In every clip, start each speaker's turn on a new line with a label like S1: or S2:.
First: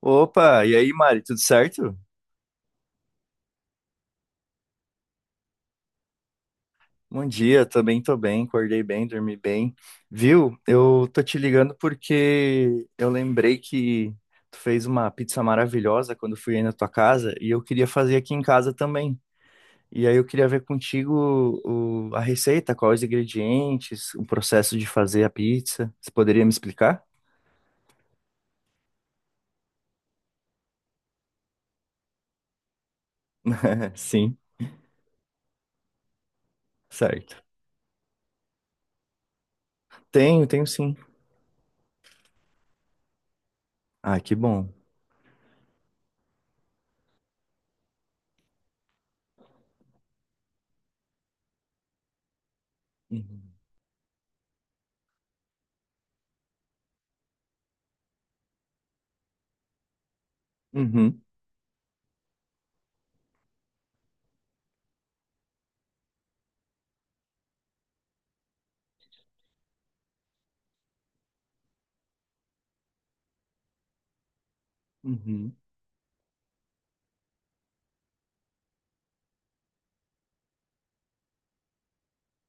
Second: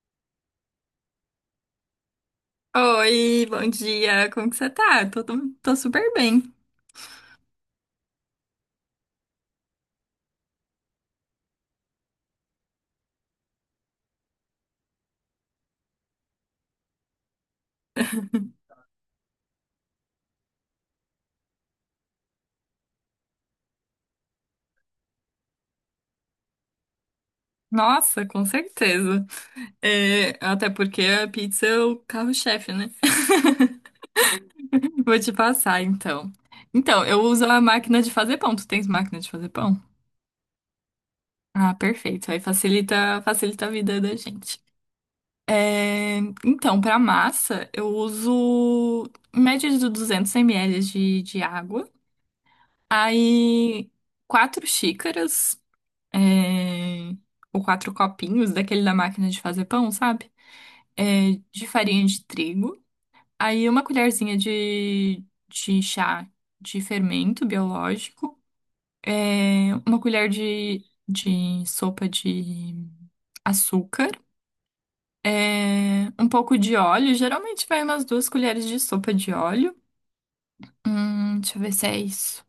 S1: Opa, e aí, Mari, tudo certo?
S2: Oi, bom dia. Como que você tá? Tô super bem.
S1: Bom dia, também tô bem, acordei bem, dormi bem. Viu? Eu tô te ligando porque eu lembrei que tu fez uma pizza maravilhosa quando eu fui aí na tua casa e eu queria fazer aqui em casa também. E aí eu queria ver contigo a receita, quais os ingredientes, o processo de fazer a pizza. Você poderia me explicar?
S2: Nossa, com certeza. É, até porque a pizza é o carro-chefe, né?
S1: Sim,
S2: Vou te passar, então. Então, eu
S1: certo.
S2: uso a máquina de fazer pão. Tu tens máquina de fazer pão?
S1: Tenho, tenho sim.
S2: Ah, perfeito. Aí facilita a vida da
S1: Ah, que
S2: gente.
S1: bom.
S2: É, então, para massa, eu uso em média de 200 ml de água.
S1: Uhum.
S2: Aí, 4 xícaras. é, o 4 copinhos daquele da máquina de fazer pão, sabe?
S1: Uhum.
S2: É, de farinha de trigo. Aí uma colherzinha de chá de fermento biológico. É, uma colher de sopa de açúcar.
S1: Uhum.
S2: É, um pouco de óleo. Geralmente vai umas 2 colheres de sopa de óleo. Deixa eu ver se é isso.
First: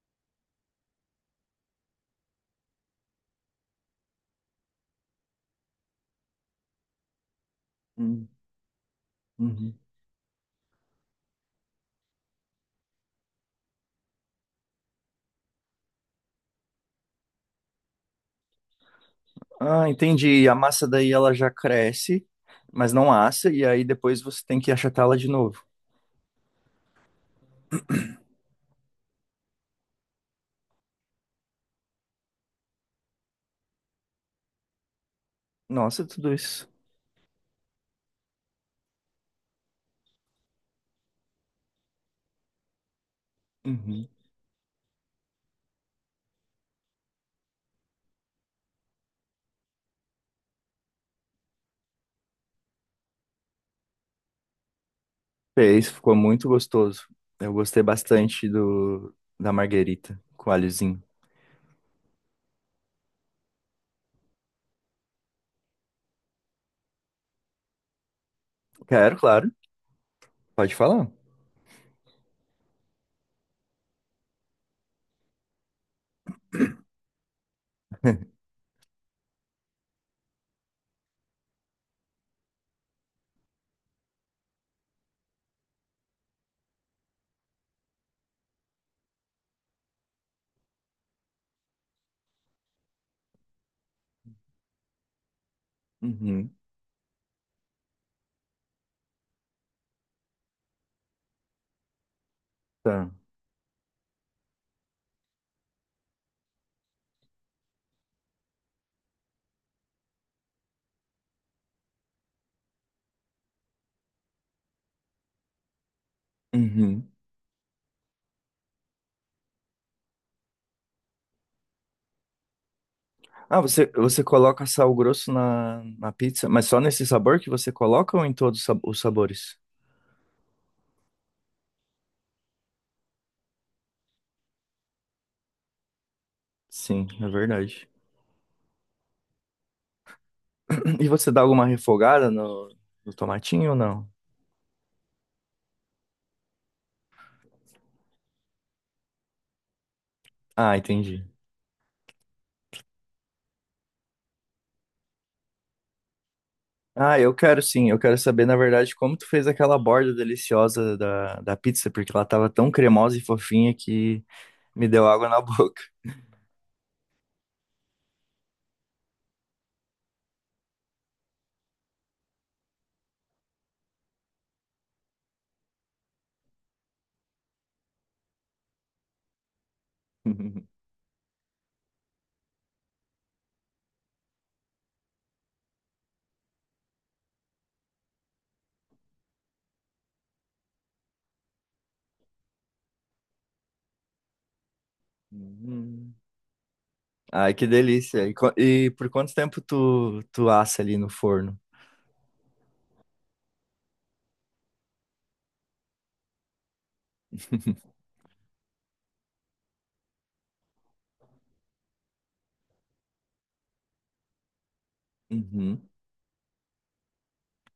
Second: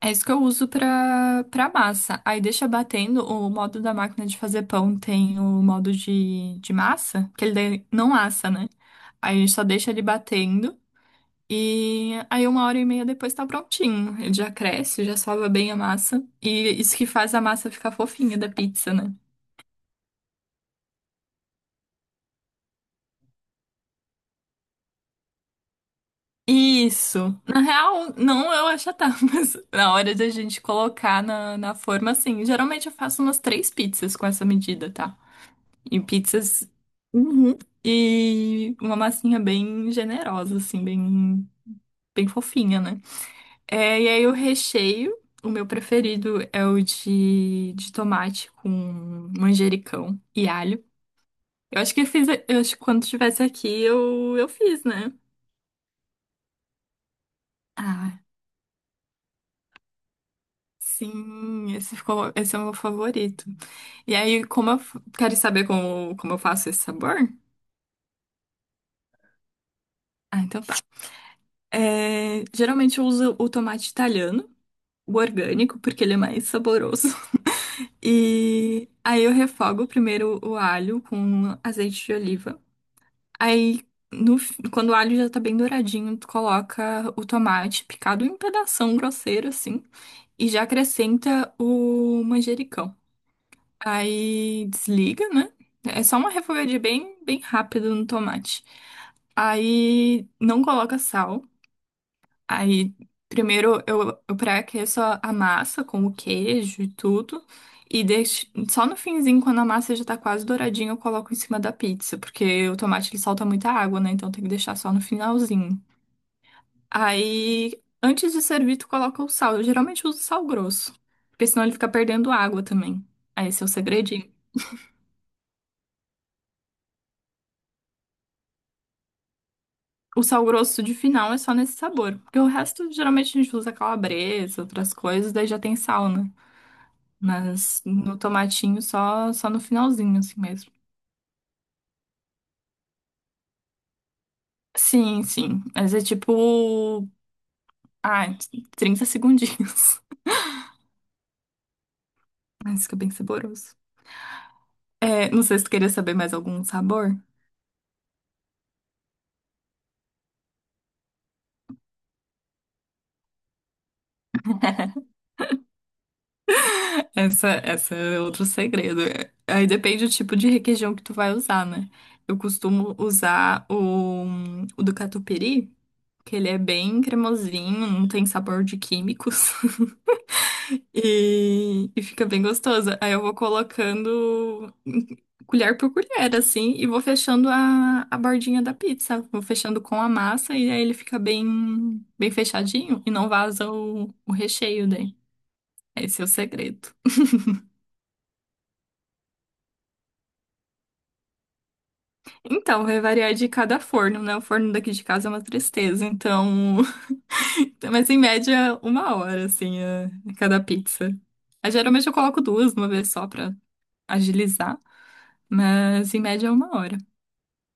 S2: É isso que eu uso pra massa. Aí deixa batendo. O modo da máquina de fazer pão tem o modo de massa, que ele daí não assa, né? Aí a gente só
S1: Uhum.
S2: deixa ele batendo. E aí 1 hora e meia depois tá prontinho. Ele já cresce, já sova bem a massa. E isso que faz a massa ficar fofinha da pizza, né?
S1: Ah, entendi. A massa daí ela já cresce, mas não assa, e aí depois você tem que achatá-la de novo.
S2: Isso. Na real, não eu achatar, mas na hora da gente colocar na forma, assim. Geralmente eu faço umas três pizzas com essa medida, tá? E
S1: Nossa, tudo
S2: pizzas.
S1: isso.
S2: Uhum. E uma massinha bem generosa, assim, bem, bem fofinha, né? É, e
S1: Uhum.
S2: aí o recheio, o meu preferido é o de tomate com manjericão e alho. Eu acho que quando estivesse aqui eu fiz, né?
S1: Fez, ficou muito gostoso. Eu gostei
S2: Ah,
S1: bastante do da marguerita com alhozinho.
S2: sim, esse é o meu favorito. E aí, quero saber como eu faço esse sabor?
S1: Quero, claro.
S2: Ah, então
S1: Pode
S2: tá.
S1: falar.
S2: É, geralmente eu uso o tomate italiano. O orgânico, porque ele é mais saboroso. E aí eu refogo primeiro o alho com azeite de oliva. Aí, no, fi- quando o alho já tá bem douradinho, tu coloca o tomate picado em pedação grosseiro, assim, e já acrescenta o manjericão. Aí desliga, né? É só uma
S1: Uhum,
S2: refogadinha bem, bem rápida no tomate. Aí não coloca sal. Aí,
S1: tá.
S2: primeiro eu pré-aqueço a massa com o queijo e tudo. E deixo, só no finzinho, quando a massa já tá quase douradinha, eu coloco em cima da pizza, porque o tomate ele solta muita água, né? Então tem que deixar só no finalzinho.
S1: Uhum.
S2: Aí, antes de servir, tu coloca o sal. Eu geralmente uso sal grosso, porque senão ele fica perdendo água também. Aí
S1: Ah,
S2: esse é o
S1: você
S2: segredinho.
S1: coloca sal grosso na pizza, mas só nesse sabor que você coloca ou em todos os os sabores?
S2: O sal grosso de final é só nesse sabor, porque o resto geralmente a gente usa calabresa, outras coisas, daí já tem sal, né?
S1: Sim, é
S2: Mas
S1: verdade.
S2: no tomatinho só no finalzinho, assim mesmo.
S1: E você dá alguma refogada no tomatinho ou não?
S2: Sim, sim. Mas é tipo. Ah, 30 segundinhos.
S1: Ah, entendi.
S2: Mas fica bem saboroso. É, não sei se tu queria saber mais algum sabor.
S1: Ah, eu quero sim. Eu quero saber, na verdade, como tu fez aquela borda deliciosa da pizza, porque ela tava tão cremosa e fofinha que me deu água na boca.
S2: Essa é outro segredo. Aí depende do tipo de requeijão que tu vai usar, né? Eu costumo usar o do Catupiry, que ele é bem cremosinho, não tem sabor de químicos. E fica bem gostosa. Aí eu vou colocando colher por colher, assim, e vou fechando a bordinha da pizza. Vou fechando com a massa e aí ele fica bem, bem fechadinho e não vaza o recheio daí.
S1: Hum.
S2: Esse é o segredo.
S1: Ai, que delícia. E, e por quanto tempo tu assa ali no forno?
S2: Então, vai variar de cada forno, né? O forno daqui de casa é uma tristeza, então. Mas em média, 1 hora, assim, cada pizza. Aí, geralmente eu coloco duas, uma vez só pra agilizar,
S1: Uhum.
S2: mas em média é 1 hora.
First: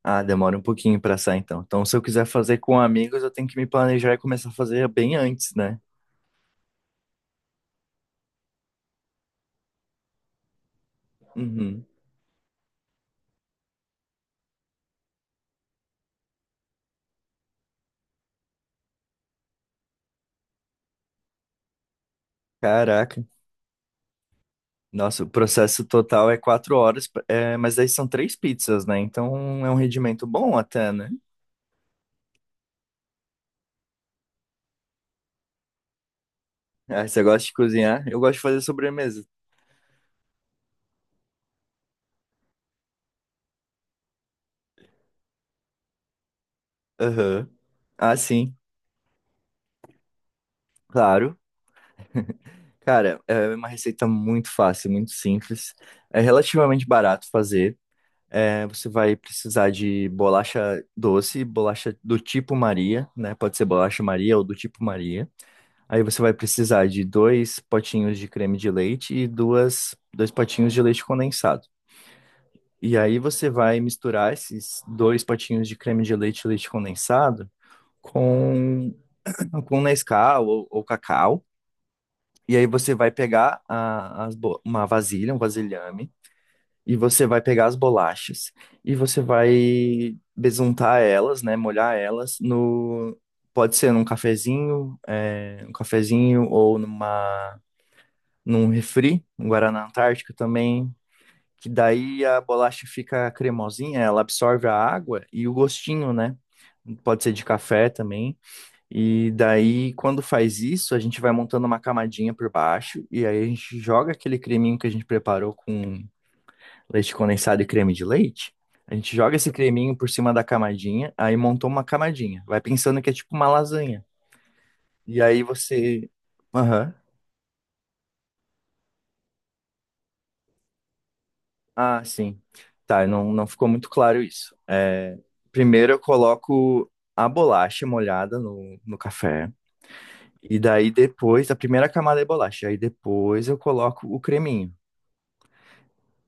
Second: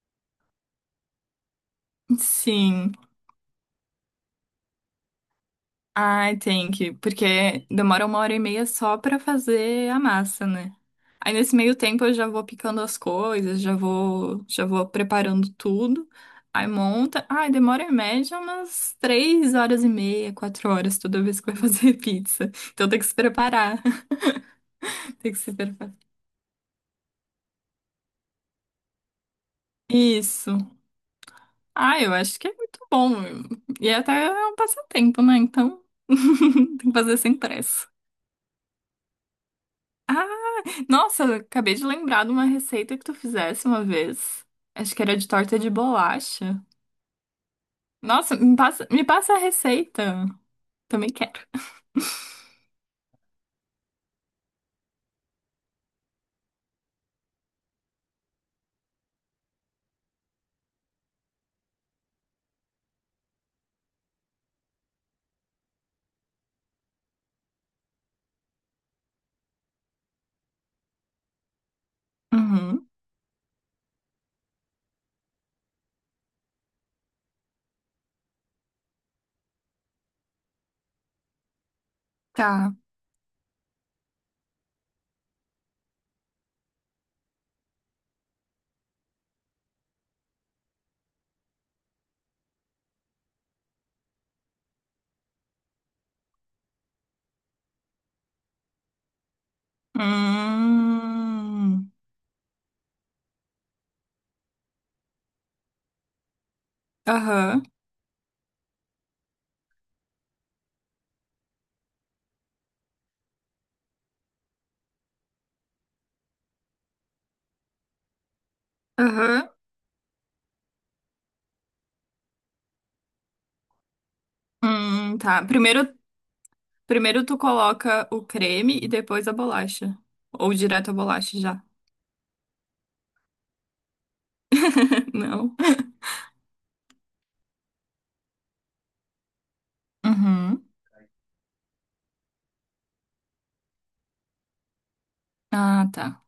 S1: Ah, demora um pouquinho pra assar, então. Então, se eu quiser fazer com
S2: Sim.
S1: amigos, eu tenho que me planejar e começar a fazer bem antes, né?
S2: Ai, tem que, porque demora 1 hora e meia só pra fazer a massa, né? Aí nesse meio
S1: Uhum.
S2: tempo eu já vou picando as coisas, já vou preparando tudo. Aí monta. Ai, demora em média umas 3 horas e meia, 4 horas toda vez que vai fazer pizza. Então tem que se
S1: Caraca,
S2: preparar,
S1: nossa, o
S2: tem que se
S1: processo
S2: preparar.
S1: total é 4 horas, é, mas aí são três pizzas, né? Então é um rendimento bom
S2: Isso.
S1: até, né?
S2: Ah, eu acho que é muito bom. E até é um passatempo, né? Então, tem que
S1: Ah,
S2: fazer
S1: você
S2: sem
S1: gosta de
S2: pressa.
S1: cozinhar? Eu gosto de fazer sobremesa.
S2: Nossa, eu acabei de lembrar de uma receita que tu fizesse uma vez. Acho que era de torta de bolacha.
S1: Aham. Ah,
S2: Nossa,
S1: sim,
S2: me passa a receita. Também quero.
S1: claro. Cara, é uma receita muito fácil, muito simples. É relativamente barato fazer. É, você vai precisar de bolacha doce, bolacha do tipo Maria, né? Pode ser bolacha Maria ou do tipo Maria. Aí você vai precisar de dois potinhos de creme de leite e duas, dois potinhos de leite condensado.
S2: Uhum,
S1: E aí você vai misturar esses dois potinhos de creme de leite, leite condensado, com, com Nescau ou cacau. E aí
S2: tá.
S1: você vai pegar uma vasilha, um vasilhame, e você vai pegar as bolachas e você vai besuntar elas, né, molhar elas no pode ser num cafezinho, é, um cafezinho ou num refri, um Guaraná Antártica também, que
S2: Hum,
S1: daí a bolacha fica cremosinha, ela absorve a água e o gostinho, né? Pode ser de
S2: aham,
S1: café também. E daí, quando faz isso, a gente vai montando uma camadinha por baixo e aí a gente joga aquele creminho que a gente preparou com leite condensado e creme de leite. A gente joga
S2: aham.
S1: esse creminho por cima da camadinha, aí montou uma camadinha. Vai pensando que é tipo uma lasanha. E aí
S2: Tá. Primeiro
S1: você. Aham.
S2: Primeiro tu coloca o creme e depois a bolacha. Ou direto a bolacha já.
S1: Ah, sim. Tá, não, não ficou muito claro isso. É,
S2: Não.
S1: primeiro eu coloco a bolacha molhada no café. E
S2: Uhum,
S1: daí depois, a primeira camada é bolacha. Aí depois eu coloco o creminho,
S2: ah, tá.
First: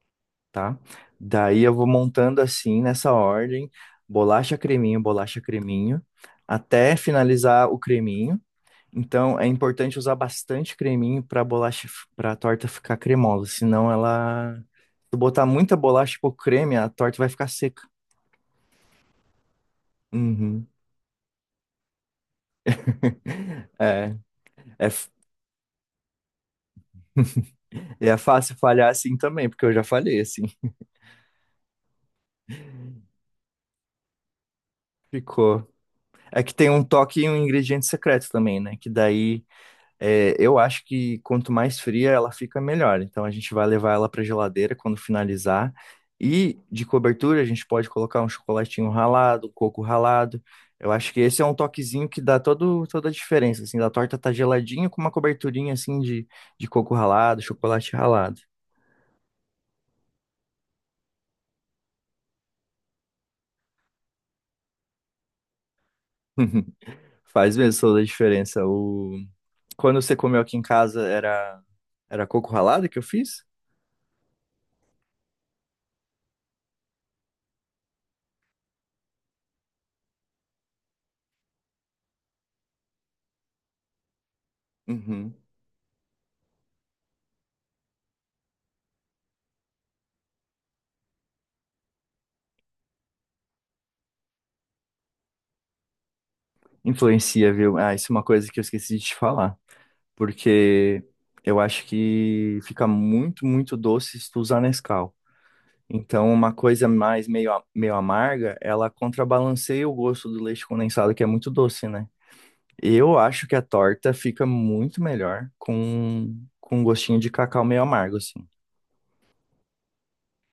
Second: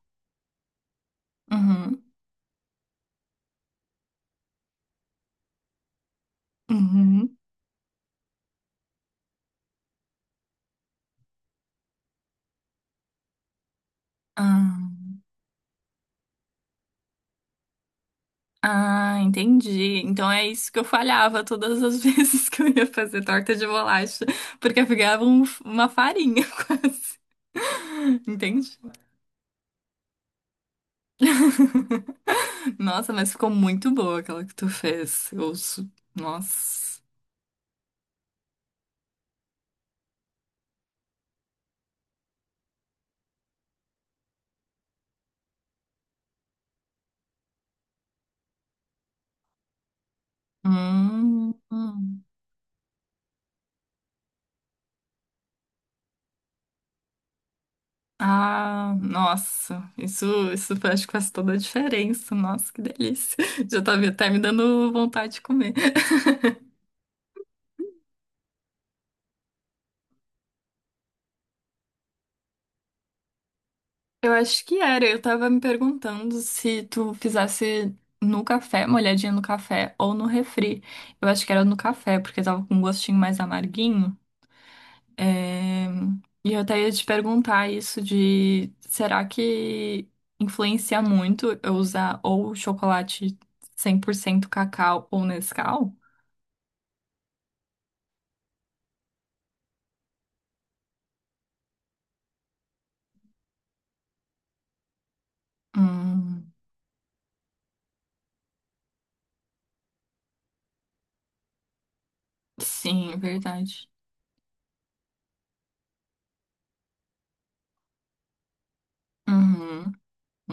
S1: tá? Daí eu vou
S2: Uhum,
S1: montando assim, nessa ordem: bolacha, creminho, até
S2: uhum.
S1: finalizar o creminho. Então é importante usar bastante creminho para bolacha, para a torta ficar cremosa, senão ela.
S2: Ah,
S1: Se tu botar muita bolacha e pouco creme, a torta vai ficar seca.
S2: ah, entendi. Então é
S1: Uhum.
S2: isso que eu falhava todas as vezes que eu ia fazer torta de
S1: É,
S2: bolacha, porque
S1: é,
S2: eu
S1: f-
S2: pegava uma farinha quase.
S1: e é fácil
S2: Entendi.
S1: falhar assim também, porque eu já falhei assim.
S2: Nossa, mas ficou muito boa aquela que tu fez. Eu,
S1: Ficou.
S2: su-
S1: É que tem um
S2: nossa.
S1: toque e um ingrediente secreto também, né? Que daí é, eu acho que quanto mais fria ela fica, melhor. Então a gente vai levar ela para geladeira quando finalizar. E de cobertura a gente pode colocar um chocolatinho ralado, um coco ralado. Eu acho que esse é um toquezinho que
S2: Hum.
S1: dá todo, toda a diferença, assim, da torta tá geladinha com uma coberturinha assim de coco ralado, chocolate ralado.
S2: Ah, nossa, isso acho que faz toda a diferença. Nossa, que delícia. Tá me dando vontade de comer.
S1: Faz mesmo toda a diferença. Quando você comeu aqui em casa, era coco ralado que eu fiz?
S2: Eu acho que era. Eu tava me perguntando se tu fizesse no café, molhadinha no café ou no refri. Eu acho que era no café, porque tava com um gostinho mais amarguinho.
S1: Uhum.
S2: É, E eu até ia te perguntar isso de será que influencia muito eu usar ou chocolate 100% cacau ou Nescau?
S1: Influencia, viu? Ah, isso é uma coisa que eu esqueci de te falar. Porque eu acho que fica muito, muito doce se tu usar Nescau. Então, uma
S2: Hum,
S1: coisa mais meio, meio amarga, ela contrabalanceia o gosto do leite condensado, que é muito doce, né?
S2: sim, é
S1: Eu acho que a
S2: verdade.
S1: torta fica muito melhor com um gostinho de cacau meio amargo, assim.
S2: Uhum,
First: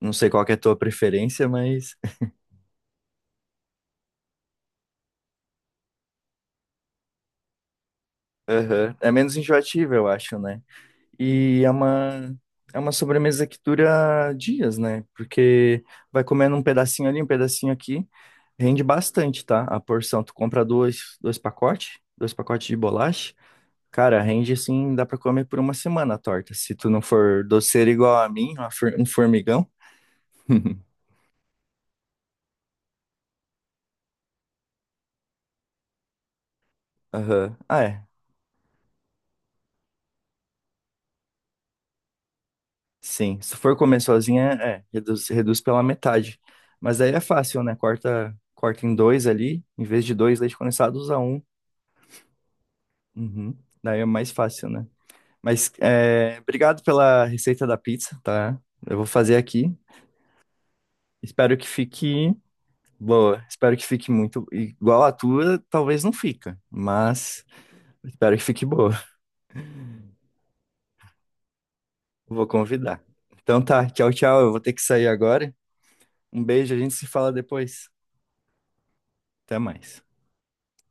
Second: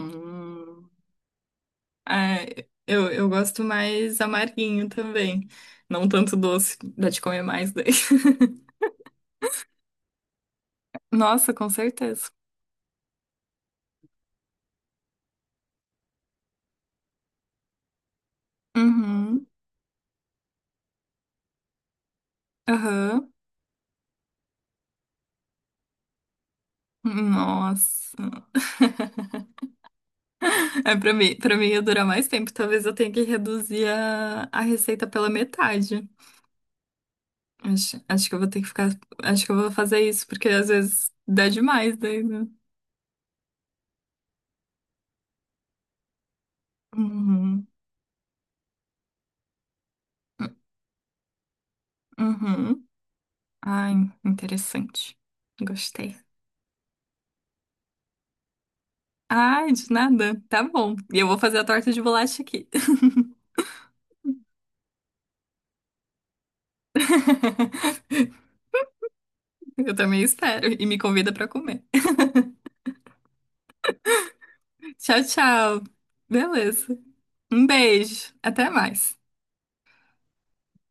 S1: Não sei qual que é a tua preferência, mas
S2: É, eu gosto mais amarguinho também. Não tanto doce, dá de comer mais daí.
S1: aham. É menos enjoativo, eu acho, né?
S2: Nossa,
S1: E
S2: com
S1: é
S2: certeza.
S1: uma, é uma sobremesa que dura dias, né? Porque vai comendo um pedacinho ali, um pedacinho aqui, rende bastante,
S2: Uhum,
S1: tá? A porção, tu compra dois, pacotes, dois pacotes de
S2: aham.
S1: bolacha, cara, rende assim, dá pra comer por uma semana a torta, se tu não for doceiro igual a
S2: Nossa.
S1: mim, um formigão.
S2: É, pra mim ia durar mais tempo. Talvez eu tenha que reduzir a receita pela metade.
S1: Aham. Ah,
S2: Acho,
S1: é.
S2: acho que eu vou ter que ficar. Acho que eu vou fazer isso, porque às vezes dá demais daí, né?
S1: Sim, se for comer sozinha, é, reduz pela metade. Mas aí é fácil,
S2: Uhum,
S1: né? Corta em dois ali, em vez de dois leite condensado, usa um.
S2: uhum.
S1: Uhum.
S2: Ai,
S1: Daí é mais fácil, né?
S2: interessante.
S1: Mas
S2: Gostei.
S1: é, obrigado pela receita da pizza, tá? Eu vou fazer
S2: Ai,
S1: aqui.
S2: de nada. Tá bom. E eu vou
S1: Espero
S2: fazer a
S1: que
S2: torta de
S1: fique
S2: bolacha aqui.
S1: boa. Espero que fique muito igual a tua, talvez não fica, mas espero que fique boa.
S2: Eu também espero. E me convida pra comer.
S1: Vou convidar. Então tá, tchau, tchau. Eu vou ter que sair
S2: Tchau,
S1: agora.
S2: tchau.
S1: Um beijo, a gente
S2: Beleza.
S1: se fala
S2: Um
S1: depois.
S2: beijo. Até mais.
S1: Até mais.